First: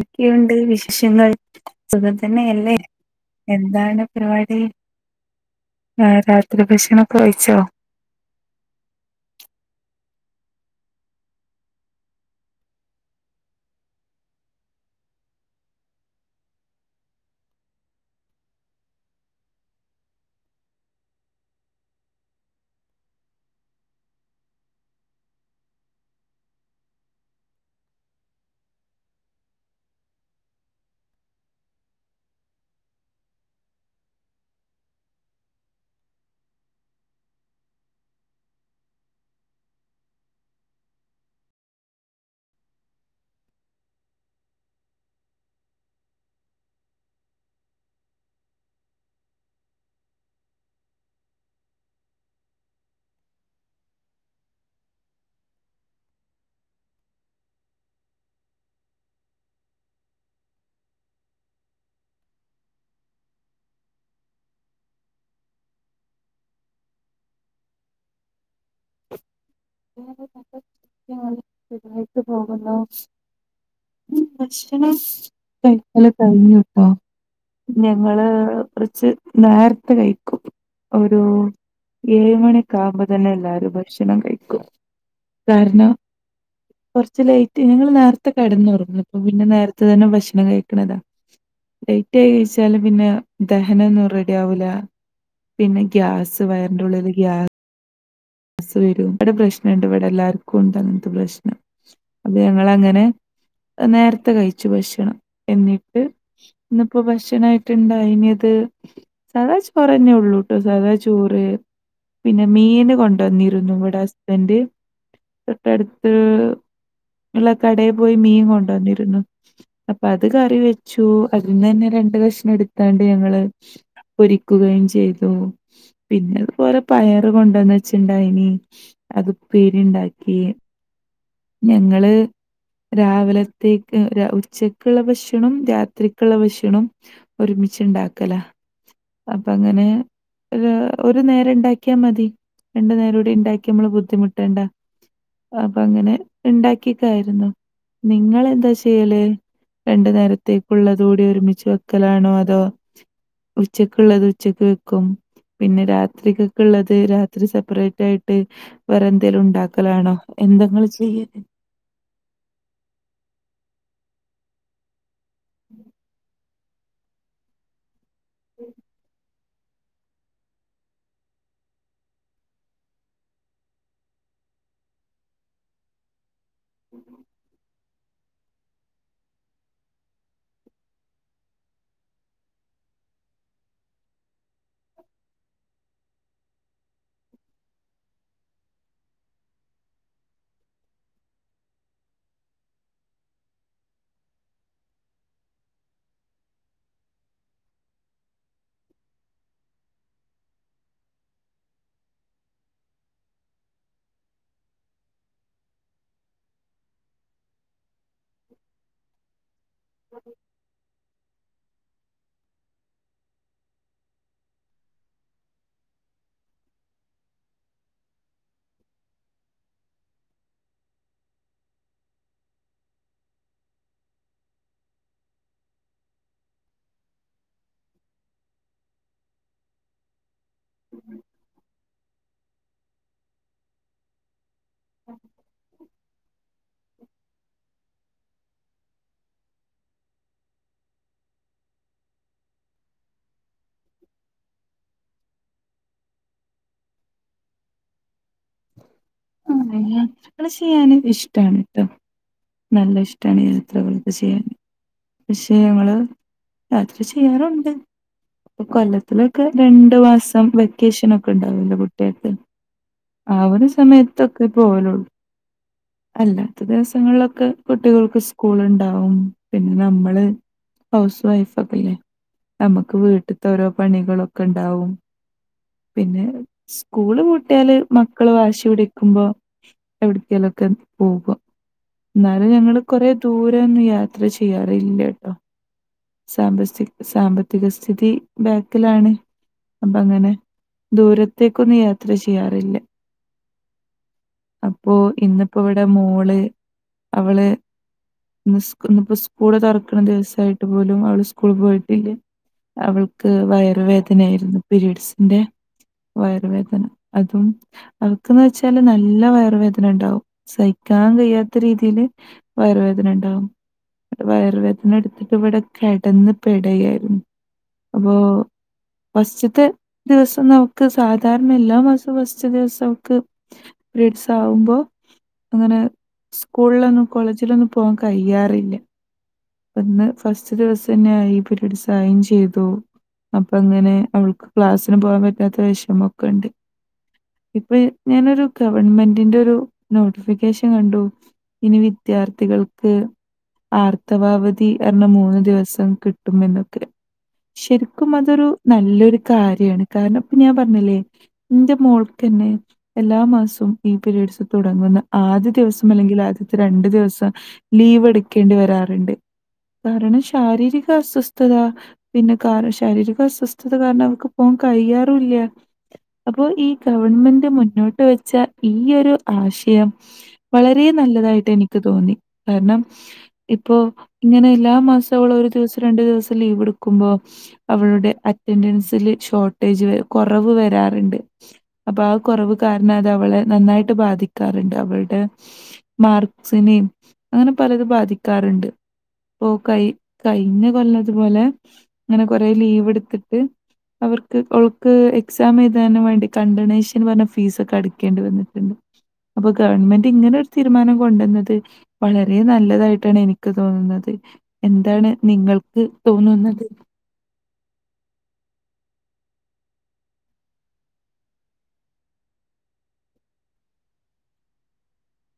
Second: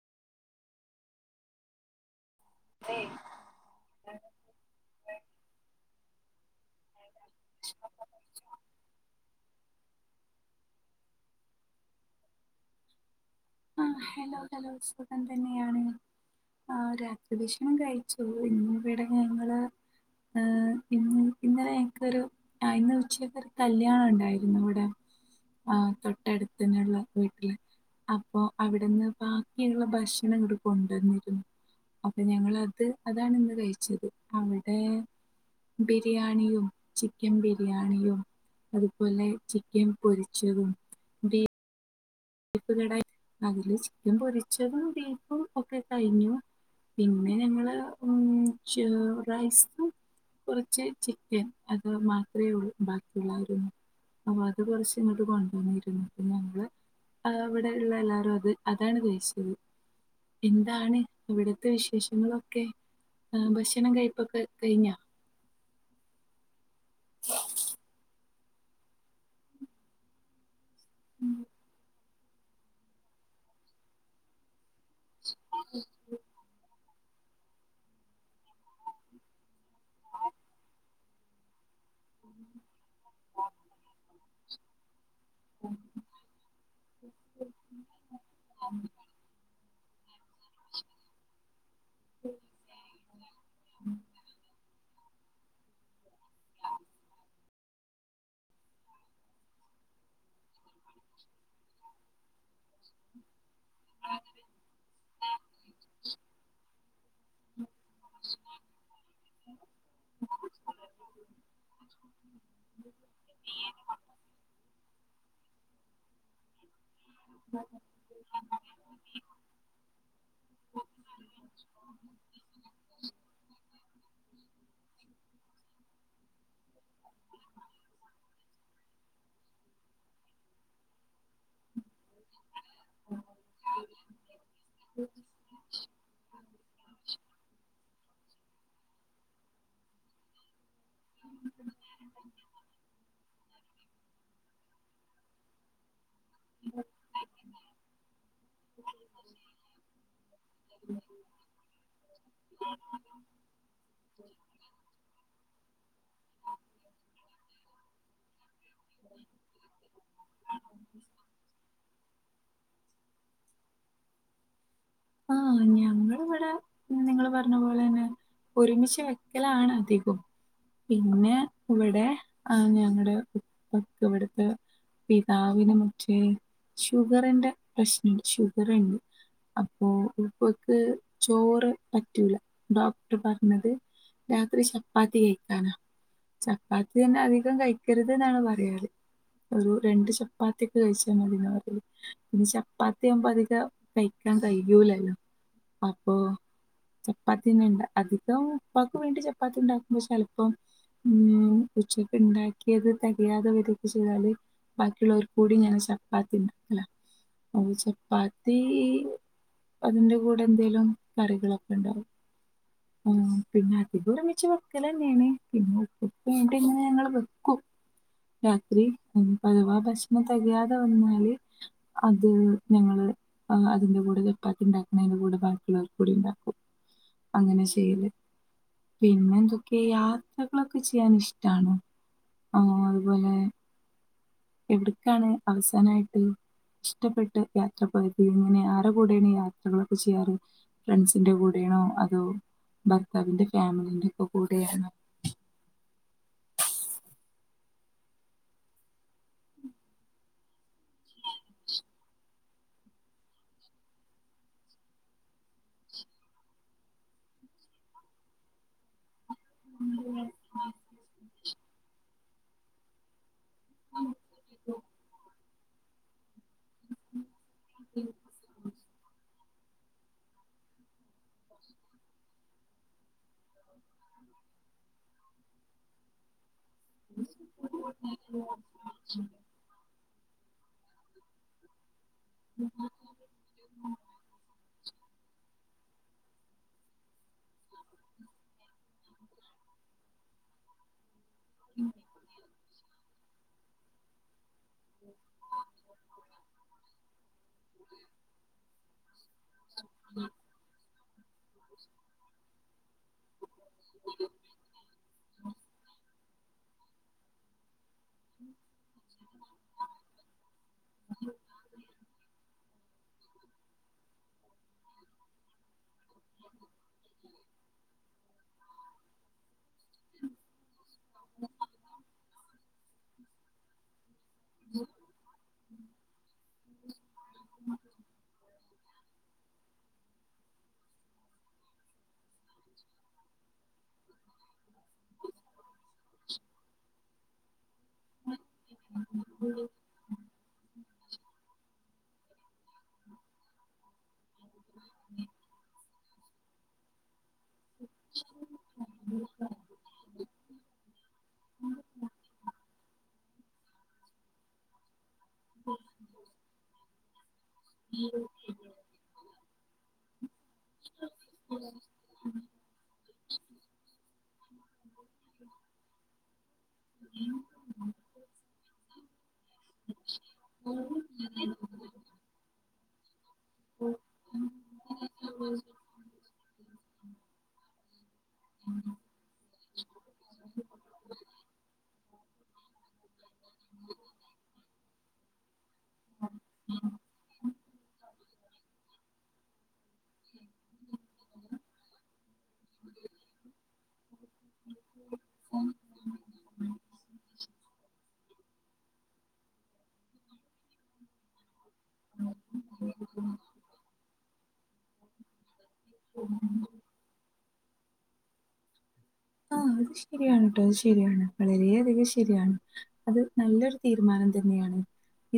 എക്കെയുണ്ട് വിശേഷങ്ങൾ സുഖം തന്നെയല്ലേ? എന്താണ് പരിപാടി ഹ് രാത്രി ഭക്ഷണൊക്കെ കഴിച്ചോ? ആ ഹെലോ ഹലോ സുഖം തന്നെയാണ്. ആ രാത്രി ഭക്ഷണം കൈച്ചു ഇന്നിവിടെ ഞങ്ങള്. ആഹ് ഇന്ന് ഇന്നലെ ഞങ്ങക്കൊരു. ആ ഇന്ന് ഉച്ചക്ക് ഒരു കല്യാണം ഉണ്ടായിരുന്നു ഇവിടെ. ആ തൊട്ടട്ത്തന്നെള്ള വീട്ട്ല്. അപ്പൊ അവിടെന്ന് ബാക്കിള്ള ഭക്ഷണം ഇങ്ങട് കൊണ്ടൊന്നിരുന്നൂ അപ്പൊ ഞങ്ങളത് അതാണ് ഇന്ന് കഴിച്ചത് അവിടെ ബിരിയാണിയും ചിക്കൻ ബിരിയാണിയും അതുപോലെ ചിക്കൻ പൊരിച്ചതും ബീ [inaudible] അതില് ചിക്കൻ പൊരിച്ചതും ബീഫും ഒക്കെ കഴിഞ്ഞൂ പിന്നെ ഞങ്ങള് ഉം ച്ചൊ റൈസും കൊറച്ച് ചിക്കൻ അത് മാത്രേ ഉള്ളൂ ബാക്കിയുള്ളായിരുന്നൂ ആ അത് കൊറച്ച് ഇങ്ങട്ട് കൊണ്ടൊന്നിരുന്നൂ പിന്നെ ഞങ്ങള് ആ അവിടെ ഇള്ള എല്ലാരും അത് അതാണ് കഴിച്ചത് എന്താണ് ഇവിടത്തെ വിശേഷങ്ങളൊക്കെ ആ ഭക്ഷണം കഴപ്പൊക്കെ കഴിഞ്ഞോ? [inaudible] സുഖവായിട്ട് പോകുന്നു ഭക്ഷണം കഴിക്കല് കഴിഞ്ഞൂട്ടോ. ഞങ്ങള് കുറച്ച് നേർത്തേ കഴിക്കും ഒരു ഏഴ് മണിയൊക്കാവുമ്പോ തന്നെ എല്ലാരും ഭക്ഷണം കഴിക്കും കാരണം കൊറച്ച് ലേറ്റ് ഞങ്ങള് നേർത്തെ കെടന്നുറങ്ങും അപ്പ പിന്നെ നേര ത്തെ തന്നെ ഭക്ഷണം കഴിക്ക്ണതാ ലേയ്റ്റായി കഴിച്ചാല് പിന്നെ ദഹനൊന്നും റെഡിയാവൂലാ പിന്നെ ഗ്യാസ് വയറിൻ്റെ ഉള്ളില് ഗ്യാസ് സ് വെരും ഇവടെ പ്രശ്നണ്ട് ഇവിടെ എല്ലാർക്കും ഇണ്ട് അങ്ങൻത്തെ പ്രശ്നം അപ്പൊ ഞങ്ങളങ്ങനെ നേർത്തെ കഴിച്ചു ഭക്ഷണം എന്നിട്ട് ഇന്ന്പ്പോ ഭക്ഷണായിട്ട് ഇണ്ടായിനിയത് സാധാ ചോറന്നേ ഉള്ളൂട്ടോ സാധാ ചോറ് പിന്നെ മീന് കൊണ്ട ന്നിരുന്നു ഇവടെ ഹസ്ബൻഡ് തൊട്ടട്ത്ത് അല്ല കടേ പോയി മീൻ കൊണ്ട് വന്നിരുന്നൂ അപ്പൊ അത് കറി വെച്ചു അതീന്ന് തന്നെ രണ്ട് കഷ്ണം എടുത്താണ്ട് ഞങ്ങള് പൊരിക്കുകയും ചെയ്തു പിന്നത് കൊറേ പയറ് കൊണ്ടന്നെ ച്ച് ഇണ്ടായിനീ അതുപ്പേരി ഇണ്ടാക്കി ഞങ്ങള് രാവിലത്തേക്ക് ഉച്ചക്ക്ള്ള ഭക്ഷണം രാത്രിക്ക്ള്ള ഭക്ഷണം ഒരുമിച്ച്ണ്ടാക്കലാ അപ്പ അങ്ങനെ ഒര് ഒരു നേരം ഇണ്ടാക്കിയാ മതി രണ്ട് നേര കൂടി ഇണ്ടാക്കി അമ്മള് ബുദ്ധിമുട്ടണ്ട അപ്പൊ അങ്ങനെ ഇണ്ടാക്കീക്കാ യിരുന്നോ നിങ്ങെളെന്താ ചെയ്യല് രണ്ടു നേരത്തേക്കുള്ളത് കൂടി ഒരുമിച്ച് വെക്കലാണോ അതോ ഉച്ചക്കുള്ളത് ഉച്ചക്ക് വെക്കും പിന്നെ രാത്രിക്കൊക്കെ ഉള്ളത് രാത്രി സെപ്പറേറ്റ് ആയിട്ട് വേറെ എന്തേലും ഇണ്ടാക്കലാണോ എന്താ നിങ്ങള് ചെയ്യ ആ ഞങൾ ഇവിടെ നിങ്ങള് പറഞ്ഞ പോലെ തന്നെ ഒരുമിച്ച് വെ [unintelligible] ആണത്തിക്കൂ പിന്നെ ഇവിടെ ആ ഞങ്ങളുടെ ഉപ്പക്ക് ഇവിടുത്തെ പിതാവിന് മറ്റേ ഷുഗറിന്റെ പ്രശ്നണ്ട് ഷുഗറുണ്ട് രാത്രി ഉപ്പക്ക് ചോറ് പറ്റൂലാ ഡോക്ടർ പറഞ്ഞത് രാത്രി ചപ്പാത്തി കഴിക്കാനാ ചപ്പാത്തി തന്നെ അധികം കഴിക്കരുത് എന്നാണ് പറയാറ് ഒരു രണ്ട് ചപ്പാത്തിയൊക്കെ കഴിച്ചാൽ മതീന്ന് പറയാ പിന്നെ ചപ്പാത്തി ആകുമ്പോ അധികം കഴിക്കാൻ കഴിയൂലല്ലോ അപ്പൊ ചപ്പാത്തിന്നെ ഇണ്ട് അധികം ഉപ്പാക്ക് വേണ്ടി ചപ്പാത്തി ണ്ടാക്കുമ്പോ ചെലപ്പം ഉം ഉച്ചക്കെ ഉണ്ടാക്കിയത് തികയാതെ വരൊക്കെ ചെയ്താല് ബാക്കിയുള്ളവർക്ക് കൂടി ഞാൻ ചപ്പാത്തി ഇണ്ടാക്കലാ ഓ ചപ്പാത്തീ അതിന്റെ കൂടെ എന്തേലും കറികളൊക്കെ ഉണ്ടാവും ആ പിന്നെ അതികം ഒരുമിച്ച് വെക്കൽ തന്നെയാണ് പിന്നെ ഇപ്പോ ഇങ്ങനെ ഞങ്ങൾ വെക്കും രാത്രി അഥവാ ഭക്ഷണം തികയാതെ വന്നാല് അത് ഞങ്ങള് ആ അതിന്റെ കൂടെ ചപ്പാത്തി ഉണ്ടാക്കുന്ന അതിന്റെ കൂടെ ബാക്കുള്ളവർക്കു കൂടി ഉണ്ടാക്കും അങ്ങനെ ചെയ്യല് പിന്നെ എന്തൊക്കെയ യാത്രകളൊക്കെ ചെയ്യാൻ ഇഷ്ടണോ ആ അതുപോലെ [inaudible] എവിടക്കാണ് അവസാനായിട്ട് ഇഷ്ടപ്പെട്ട് യാത്ര പോയത് ഇങ്ങനെ ആരുടെ കൂടെയാണ് യാത്രകളൊക്കെ ചെയ്യാറ് ഫ്രണ്ട്സിന്റെ കൂടെയാണോ അതോ ഭർത്താവിന്റെ ഫാമിലിന്റെ കൂടെയാണോ ആ അങ്ങനെ യാത്ര ചെയ്യാന് ഇഷ്ടണിട്ടോ നല്ല ഇഷ്ട ആണ് യാത്രകളൊക്കെ ചെയ്യാൻ പക്ഷെ ഞങ്ങള് യാത്ര ചെയ്യാറുണ്ട് ഇപ്പൊ കൊല്ലത്ത് ഇവൾക്ക് രണ്ടു മാസം വെക്കേഷൻ ഒക്കെ ഉണ്ടാവല്ലോ കുട്ടികൾക്ക് ആ ഒരു സമയത്തൊക്കെ പോവലുള്ളൂ അല്ലാത്ത ദിവസങ്ങളിലൊക്കെ കുട്ടികൾക്ക്സ്ക്കൂൾ സ്കൂളുണ്ടാവും പിന്നെ നമ്മള് ഹൗസ് വൈഫ് ഒക്കെല്ലേ നമ്മുക്ക് വീട്ടത്തെ ഓരോ പണികളൊക്കെ ഉണ്ടാവും പിന്നെ സ്കൂള് പൂട്ടിയാല് മക്കള് വാശി പിടിക്കുമ്പോ എവിടക്കേലൊക്കെ പോവ എന്നാലും ഞങ്ങള് കൊറേ ദൂരൊന്നും യാത്ര ചെയ്യാറില്ലട്ടോ സാമ്പത്തിക സാമ്പത്തിക സ്ഥിതി ബാക്കിലാണ് അപ്പൊ അങ്ങനെ ദൂരത്തേക്കൊന്നും യാത്ര ചെയ്യാറില്ല അപ്പോ ഇന്നിപ്പോ ഇവിടെ മോള് അവള് പോയത് ഇന്നിപ്പോ സ്‌കൂള് തറക്കുന്ന ദിവസമായിട്ട് ഒരു മോള് സ്കൂൾ പോയിട്ടില്ല അവൾക്ക് വയറ് വേദനയായിരുന്നു പിരീഡ്സിന്റെ വയറുവേദന അതും അവൾക്കെന്ന് വെച്ചാല് നല്ല വയ- റു വേദന ഉണ്ടാവും സഹിക്കാൻ കഴിയാത്ത രീതിയില് വയറുവേദനണ്ടാവും വയറുവേദന എടുത്തിട്ട് ഇവിടെ കിടന്ന് പെടയായിരുന്നു അപ്പൊ ഫസ്റ്റിത്തെ ദിവസം ന- മുക്ക് സാധാരണ എല്ലാ മാസവും ഫസ്റ്റ് ദിവസം അവൾക്ക് പിരീഡ്സ് ആകുമ്പോ അങ്ങനെ സ്കൂൾലൊന്നും കോളേജിലൊന്നും പോകാൻ കഴിയാറില്ല അപ്പ ഇന്ന് ഫസ്റ്റ് ദിവസന്നെ ആയി പിരീഡ്സ് ആവും ചെയ്തു അപ്പ ഇങ്ങനെ അവൾക്ക് ക്ലാസ്സിന് പോകാൻ പറ്റാത്ത വിഷമൊക്കെണ്ട് ഇപ്പൊ- ഞാനൊരു ഗവൺമെന്റിന്റെ ഒരു നോട്ടിഫിക്കേഷൻ കണ്ടു ഇനി വിദ്യാർത്ഥികൾക്ക് ആർ- ത്തവാവധി പറഞ്ഞ് മൂന്ന് ദിവസം കിട്ടും എന്നൊക്കെ ശരിക്കും അതൊരു നല്ലൊരു കാര്യാണ് കാരണം ഇപ്പൊ ഞാൻ പറഞ്ഞില്ലേ ഇന്റെ മോൾക്കന്നെ എല്ലാ മാസവും ഈ പരീഡ്സ് തുടങ്ങുന്ന ആദ്യ ദിവസം അല്ലെങ്കിൽ ആദ്യത്തെ രണ്ടു ദിവസം ലീവ് എടുക്കേണ്ടി വരാറുണ്ട് കാരണം ശാരീരിക അസ്വസ്ഥത പിന്നെ കാരണം ശാരീരിക അസ്വസ്ഥത കാരണം അവൾക്ക് പോവാൻ കഴിയാറുല്ല അപ്പോ ഈ ഗവൺമെന്റ് മുന്നോട്ട് വെച്ച ഈ ഒരു ആശ- യം വളരെ നല്ലതായിട്ട് എനിക്ക് തോന്നി കാരണം ഇപ്പോ ഇങ്ങനെ എല്ലാ മാസവള് ഒരു ദിവസം രണ്ടു ദിവസം ലീവ് എടുക്കുമ്പോ അവളുടെ അറ്റൻ്റൻസിൽ ഷോർട്ടേജ് കുറവ് വരാറുണ്ട് അപ്പൊ ആ കുറവ് കാരണം അത് അവളെ നന്നായിട്ട് ബാധിക്കാറുണ്ട് അവളുടെ മാർക്സിനിം അങ്ങനെ പലത് ബാധിക്കാറുണ്ട് പോ കയി കഴിഞ്ഞ കൊല്ലം ഇതുപോലെ ഇങ്ങെനെ കൊറെ ലീവെടുത്തിട്ട് അവർക്ക് അവൾക്ക് എക്സാം എഴുതാനും വേണ്ടി കണ്ടണേഷൻ പറഞ്ഞ ഫീസൊക്കെ അട ക്കേണ്ടി വന്നിട്ട്ണ്ട്. അപ്പൊ ഗവൺമെന്റ് ഇങ്ങനെ ഒരു തീരുമാനം കൊണ്ടന്നത് വളരെ നല്ലതായിട്ടാണ് എനിക്ക് തോന്നുന്നത്. എന്താണ് നിങ്ങൾക്ക് തോന്നുന്നത് ആഹ് അത് ശെരിയാണ് ട്ടോ. അത് ശെരിയാണ്. വളെരെ അധികം ശെരിയാണ്. അത് നല്ലൊരു തീരുമാനം തന്നെയാണ്.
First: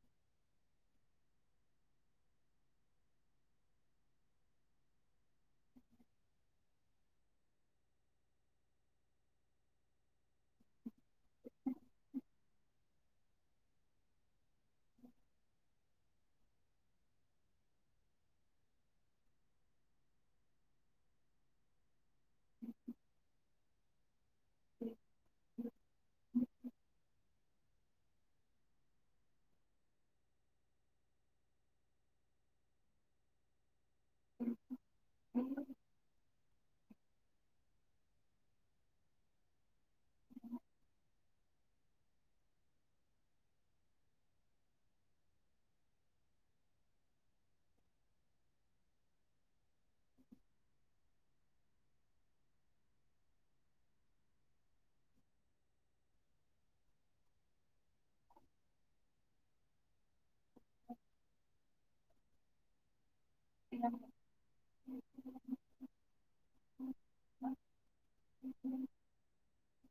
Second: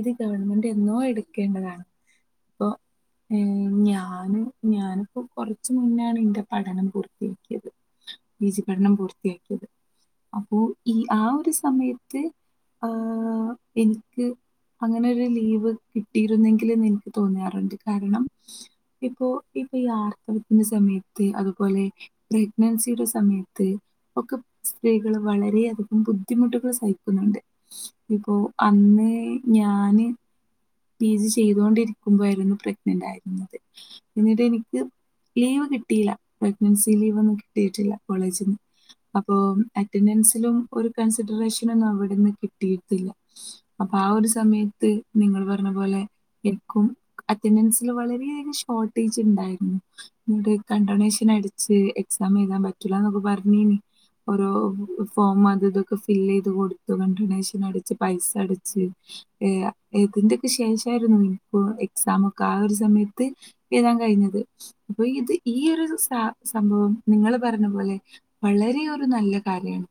ഇത് ഗവൺമെന്റ് എന്നോ എടുക്കേണ്ടതാണ്. പ്പോ ഏഹ് ഞാന് ഞാനിപ്പോ കൊറെച്ച് മുന്നാണ് ഇന്റെ പഠനം പൂർത്തിയാക്കിയത്. പി ജി പഠനം പൂർത്തിയാക്കിയത് അപ്പോ ഈ ആ ഒരു സമയത്ത് ആഹ് എനിക്ക് അങ്ങെനെ ഒരു ലീവ് കിട്ടിയിരുന്നെങ്കിലെന്ന് എനിക്ക് തോന്നാറ്ണ്ട് കാരണം ഇപ്പോ ഇപ്പയി ആർത്തവത്തിന്റെ സമയത്ത് അതുപോലെ പ്രഗ്നൻസിയുടെ സമയ ത്ത് ഒക്കെ സ്ത്രീകള് വളരെയധികം ബുദ്ധിമുട്ടുകൾ സഹിക്കുന്നുണ്ട് ഇപ്പോ അന്ന് ഞാന് പി ജി ചെയ്തോണ്ടിരിക്കുമ്പോയാരുന്നു പ്രഗ്നന്റ് ആയത്. എന്നിട്ട് എനിക്ക് ലീവ് കിട്ടിയില്ല പ്രഗ്നൻസി ലീവൊന്നും കിട്ടിയിട്ടില്ല കോളേജിന്ന്. അപ്പൊ അറ്റൻഡൻസിലും ഒരു കൺസിഡറേഷനൊന്നും അവിടെന്ന് കിട്ടിയിട്ടില്ല. അപ്പൊ ആ ഒരു സമയത്ത് നിങ്ങള് വെ ണ പോലെ എനിക്കും അറ്റൻഡൻസിൽ വളരെയധികം ഷോർട്ടേജ് ഉണ്ടായിരുന്നു. ന്നട്ട് കൺണ്ടണേഷൻ അടിച്ച് എക്സാം എഴുതാൻ പറ്റൂല്ലന്നൊക്കെ പറഞീനീ ഓരോ ഫോം അത് ഇതൊക്കെ ഫില്ലെയ്ത് കൊടുത്തു കണ്ടിഡൊണേഷൻ അടിച്ച് പൈസ അടിച്ച് ഏയാ ഏകുന്തിപ്പ് ശേഷയായ്രുന്നു ഇപ്പോ എക്സാം ഒക്കെ ആ ഒരു സമയത്ത് എഴുതാൻ കഴിഞ്ഞത് അപ്പൊ ഇത് ഈ ഒരു സ സംഭവം. നിങ്ങള് പറഞ്ഞ പോലെ. വളരെ ഒരു നല്ല കാര്യാണ്.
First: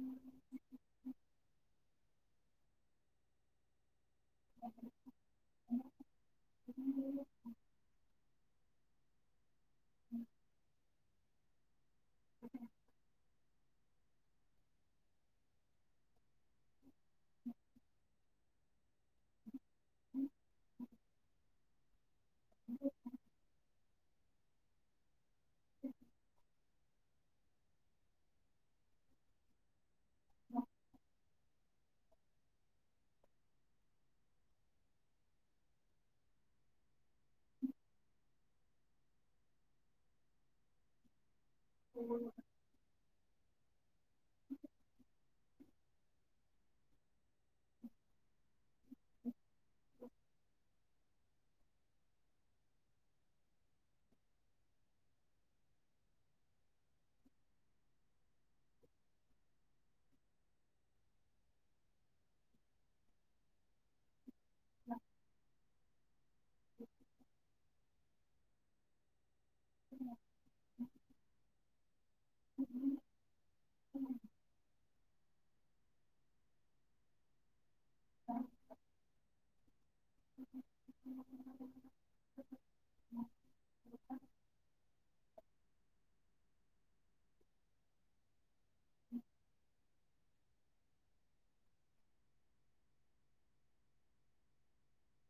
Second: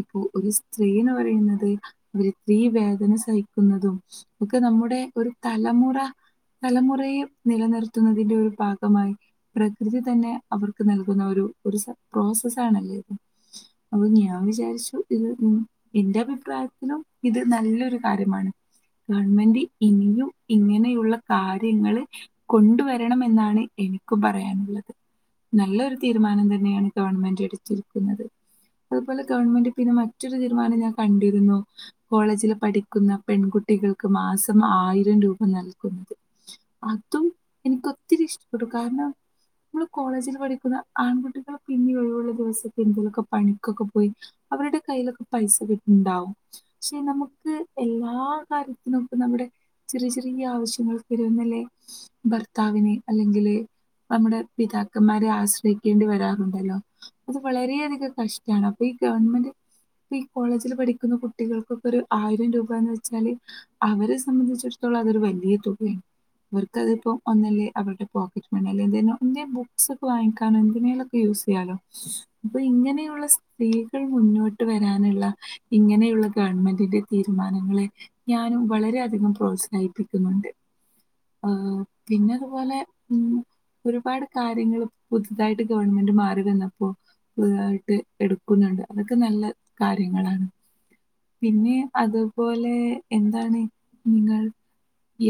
ഇപ്പൊ ഒരു സ്ത്രീന്ന് പറയുന്നത്. ഒരു സ്ത്രീ വേദന സഹിക്കുന്നതും. ഒക്ക് നമ്മുടെ ഒരു തലമുറ തലമുറയെ നിലനിർത്തുന്നതിന്റെ ഒരു ഭാഗമായി. പ്രകൃതി തന്നെ അവർക്ക് നൽകുന്ന ഒരു സ പ്രോസസ് ആണല്ലേത്. അപ്പൊ ഞാൻ വിചാരിച്ചു. ഇത് ഉം ഇന്റെ അഭിപ്രായത്തിലും ഇത് നല്ലൊരു കാര്യമാണ്. ഗവൺമെൻ്റ് ഇനിയും ഇങ്ങനെയുള്ള കാര്യങ്ങള്. കൊണ്ടുവരേണെമെന്നാണ് എനിക്കും പറയാനുള്ളത്. നല്ലൊരു തീരുമാനം തന്നെയാണ് ഗവൺമെൻ്റ് എടുത്തിരിക്കുന്നത്. അതുപോലെ ഗവൺമെന്റ് പിന്നെ മറ്റൊരു തീരുമാനം ഞാൻ കണ്ടിരുന്നു. കോളേജില് പഠിക്കുന്ന പെൺകുട്ടികൾക്ക് മാസം ആയിരം രൂപ നൽകുന്നത്. അതും എനിക്ക് ഒത്തിരി ഇഷ്ടപ്പെട്ടു. കാരണം നമ്മെള് കോളേജില് പഠിക്കുന്ന ആൺകുട്ടികൾ പിന്നെ ഒഴിവൊള്ള ദിവസം. എന്തലെക്കെ പണിക്കൊക്കെ പോയി. അവെരെടെ കയ്യിലെക്കെ പൈസ കിട്ട്ണണ്ടാവും. പക്ഷെ നമുക്ക് എല്ലാം. കാര്യത്തിനൊപ്പം നമ്മുടെ. ചെറിയ ചെറിയ ആവശ്യങ്ങൾക്ക് വെരുന്നല്ലേ. ഭർത്താവിനെ അല്ലെങ്കില് നമ്മുടെ പിതാക്കന്മാരെ ആശ്രയിക്കേണ്ടി വെരാറുണ്ടല്ലോ. അത് വളരെയധികം കഷ്ടാണ്. അപ്പ ഈ ഗവൺമെന്റ്. ഇപ്പയി കോളേജിൽ പഠിക്കുന്ന കുട്ടികൾക്കൊക്കെ ഒരു ആയിരം രൂപാന്ന് വെച്ചാല്. അവരെ സംബന്ധിച്ചിടത്തോളം അതൊരു വല്യ തുകയാണ്. അവർക്കതിപ്പോം ഒന്നല്ലേ. അവരുടെ പോക്കറ്റ് മണിലെന്തിനോ ന്റെ ബുക്സ് ഒക്കെ വാങ്ങിക്കാനോ എന്തിനേലുക്കെ യൂസ് ചെയ്യാലോ. അപ്പ ഇങ്ങനെയുള്ള സ് സ്ത്രീകൾ മുന്നോട്ട് വെരാനുള്ള ഇങ്ങെനെയുള്ള ഗവൺമെന്റിന്റെ തീരുമാനങ്ങളെ ഞാനും വളരെയധികം പ്രോത്സാഹിപ്പിക്കുന്നുണ്ട്. ആ പിന്നതുപോലെ ഉം ഒരുപാട് കാര്യങ്ങൾ പുതുതായിട്ട് ഗവൺമെൻ്റ് മാറി വന്നപ്പോ പുതുതായിട്ട് എടുക്കുന്നുണ്ട് അതൊക്കെ നല്ല കാര്യങ്ങളാണ്. പിന്നെ അതുപോലെ എന്താണ് നിങ്ങൾ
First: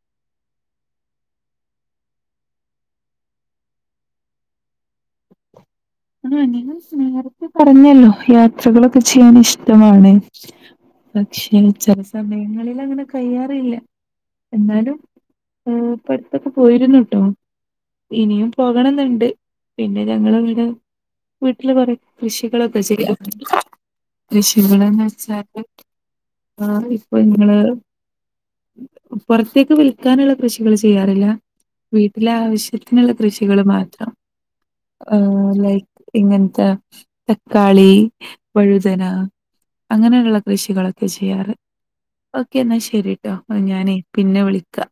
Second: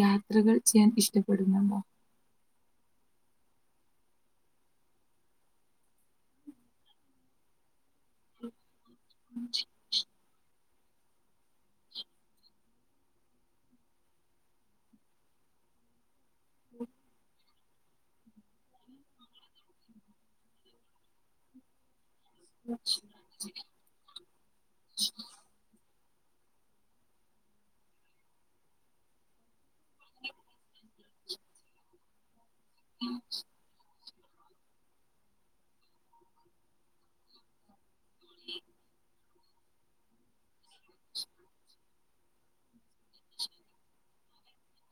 യാത്രകൾ ചെയ്യാൻ ഇഷ്ടപ്പെടുന്നു വോ [unintelligible] നേരത്തെ പറഞ്ഞല്ലോ യാത്രകളൊക്കെ ചെയ്യാൻ ഇഷ്ടമാണ്. പക്ഷെ ചില സമയങ്ങളിൽ അങ്ങനെ കഴിയാറില്ല എന്നാലും ആ ഇപ്പോ അടുത്ത് ഒകെ പോയിരുന്നു ട്ടോ ഇനിയും പോകണന്നുണ്ട് പിന്നെ ഞങ്ങൾ അങ്ങനെ വീട്ടില് കുറെ കൃഷികളൊക്കെ ചെയ്യാം കൃഷികളെന്ന് വെച്ചാല് [unintelligible] ഇപ്പൊ നിങ്ങള് പുറത്തേക്ക് വിൽക്കാനുള്ള കൃഷികൾ ചെയ്യാറില്ല വീട്ടിലെ ആവശ്യ തിനുള്ള കൃഷികൾ മാത്രം [unintelligible] ഇങ്ങനത്തെ തക്കാളി വഴുതന അങ്ങനെയുള്ള കൃഷികളൊക്കെയാ ചെയ്യാറ്. ഓക്കെ എന്നാൽ ശരിട്ടോ ഞാനേ പിന്നെ വിളിക്കാം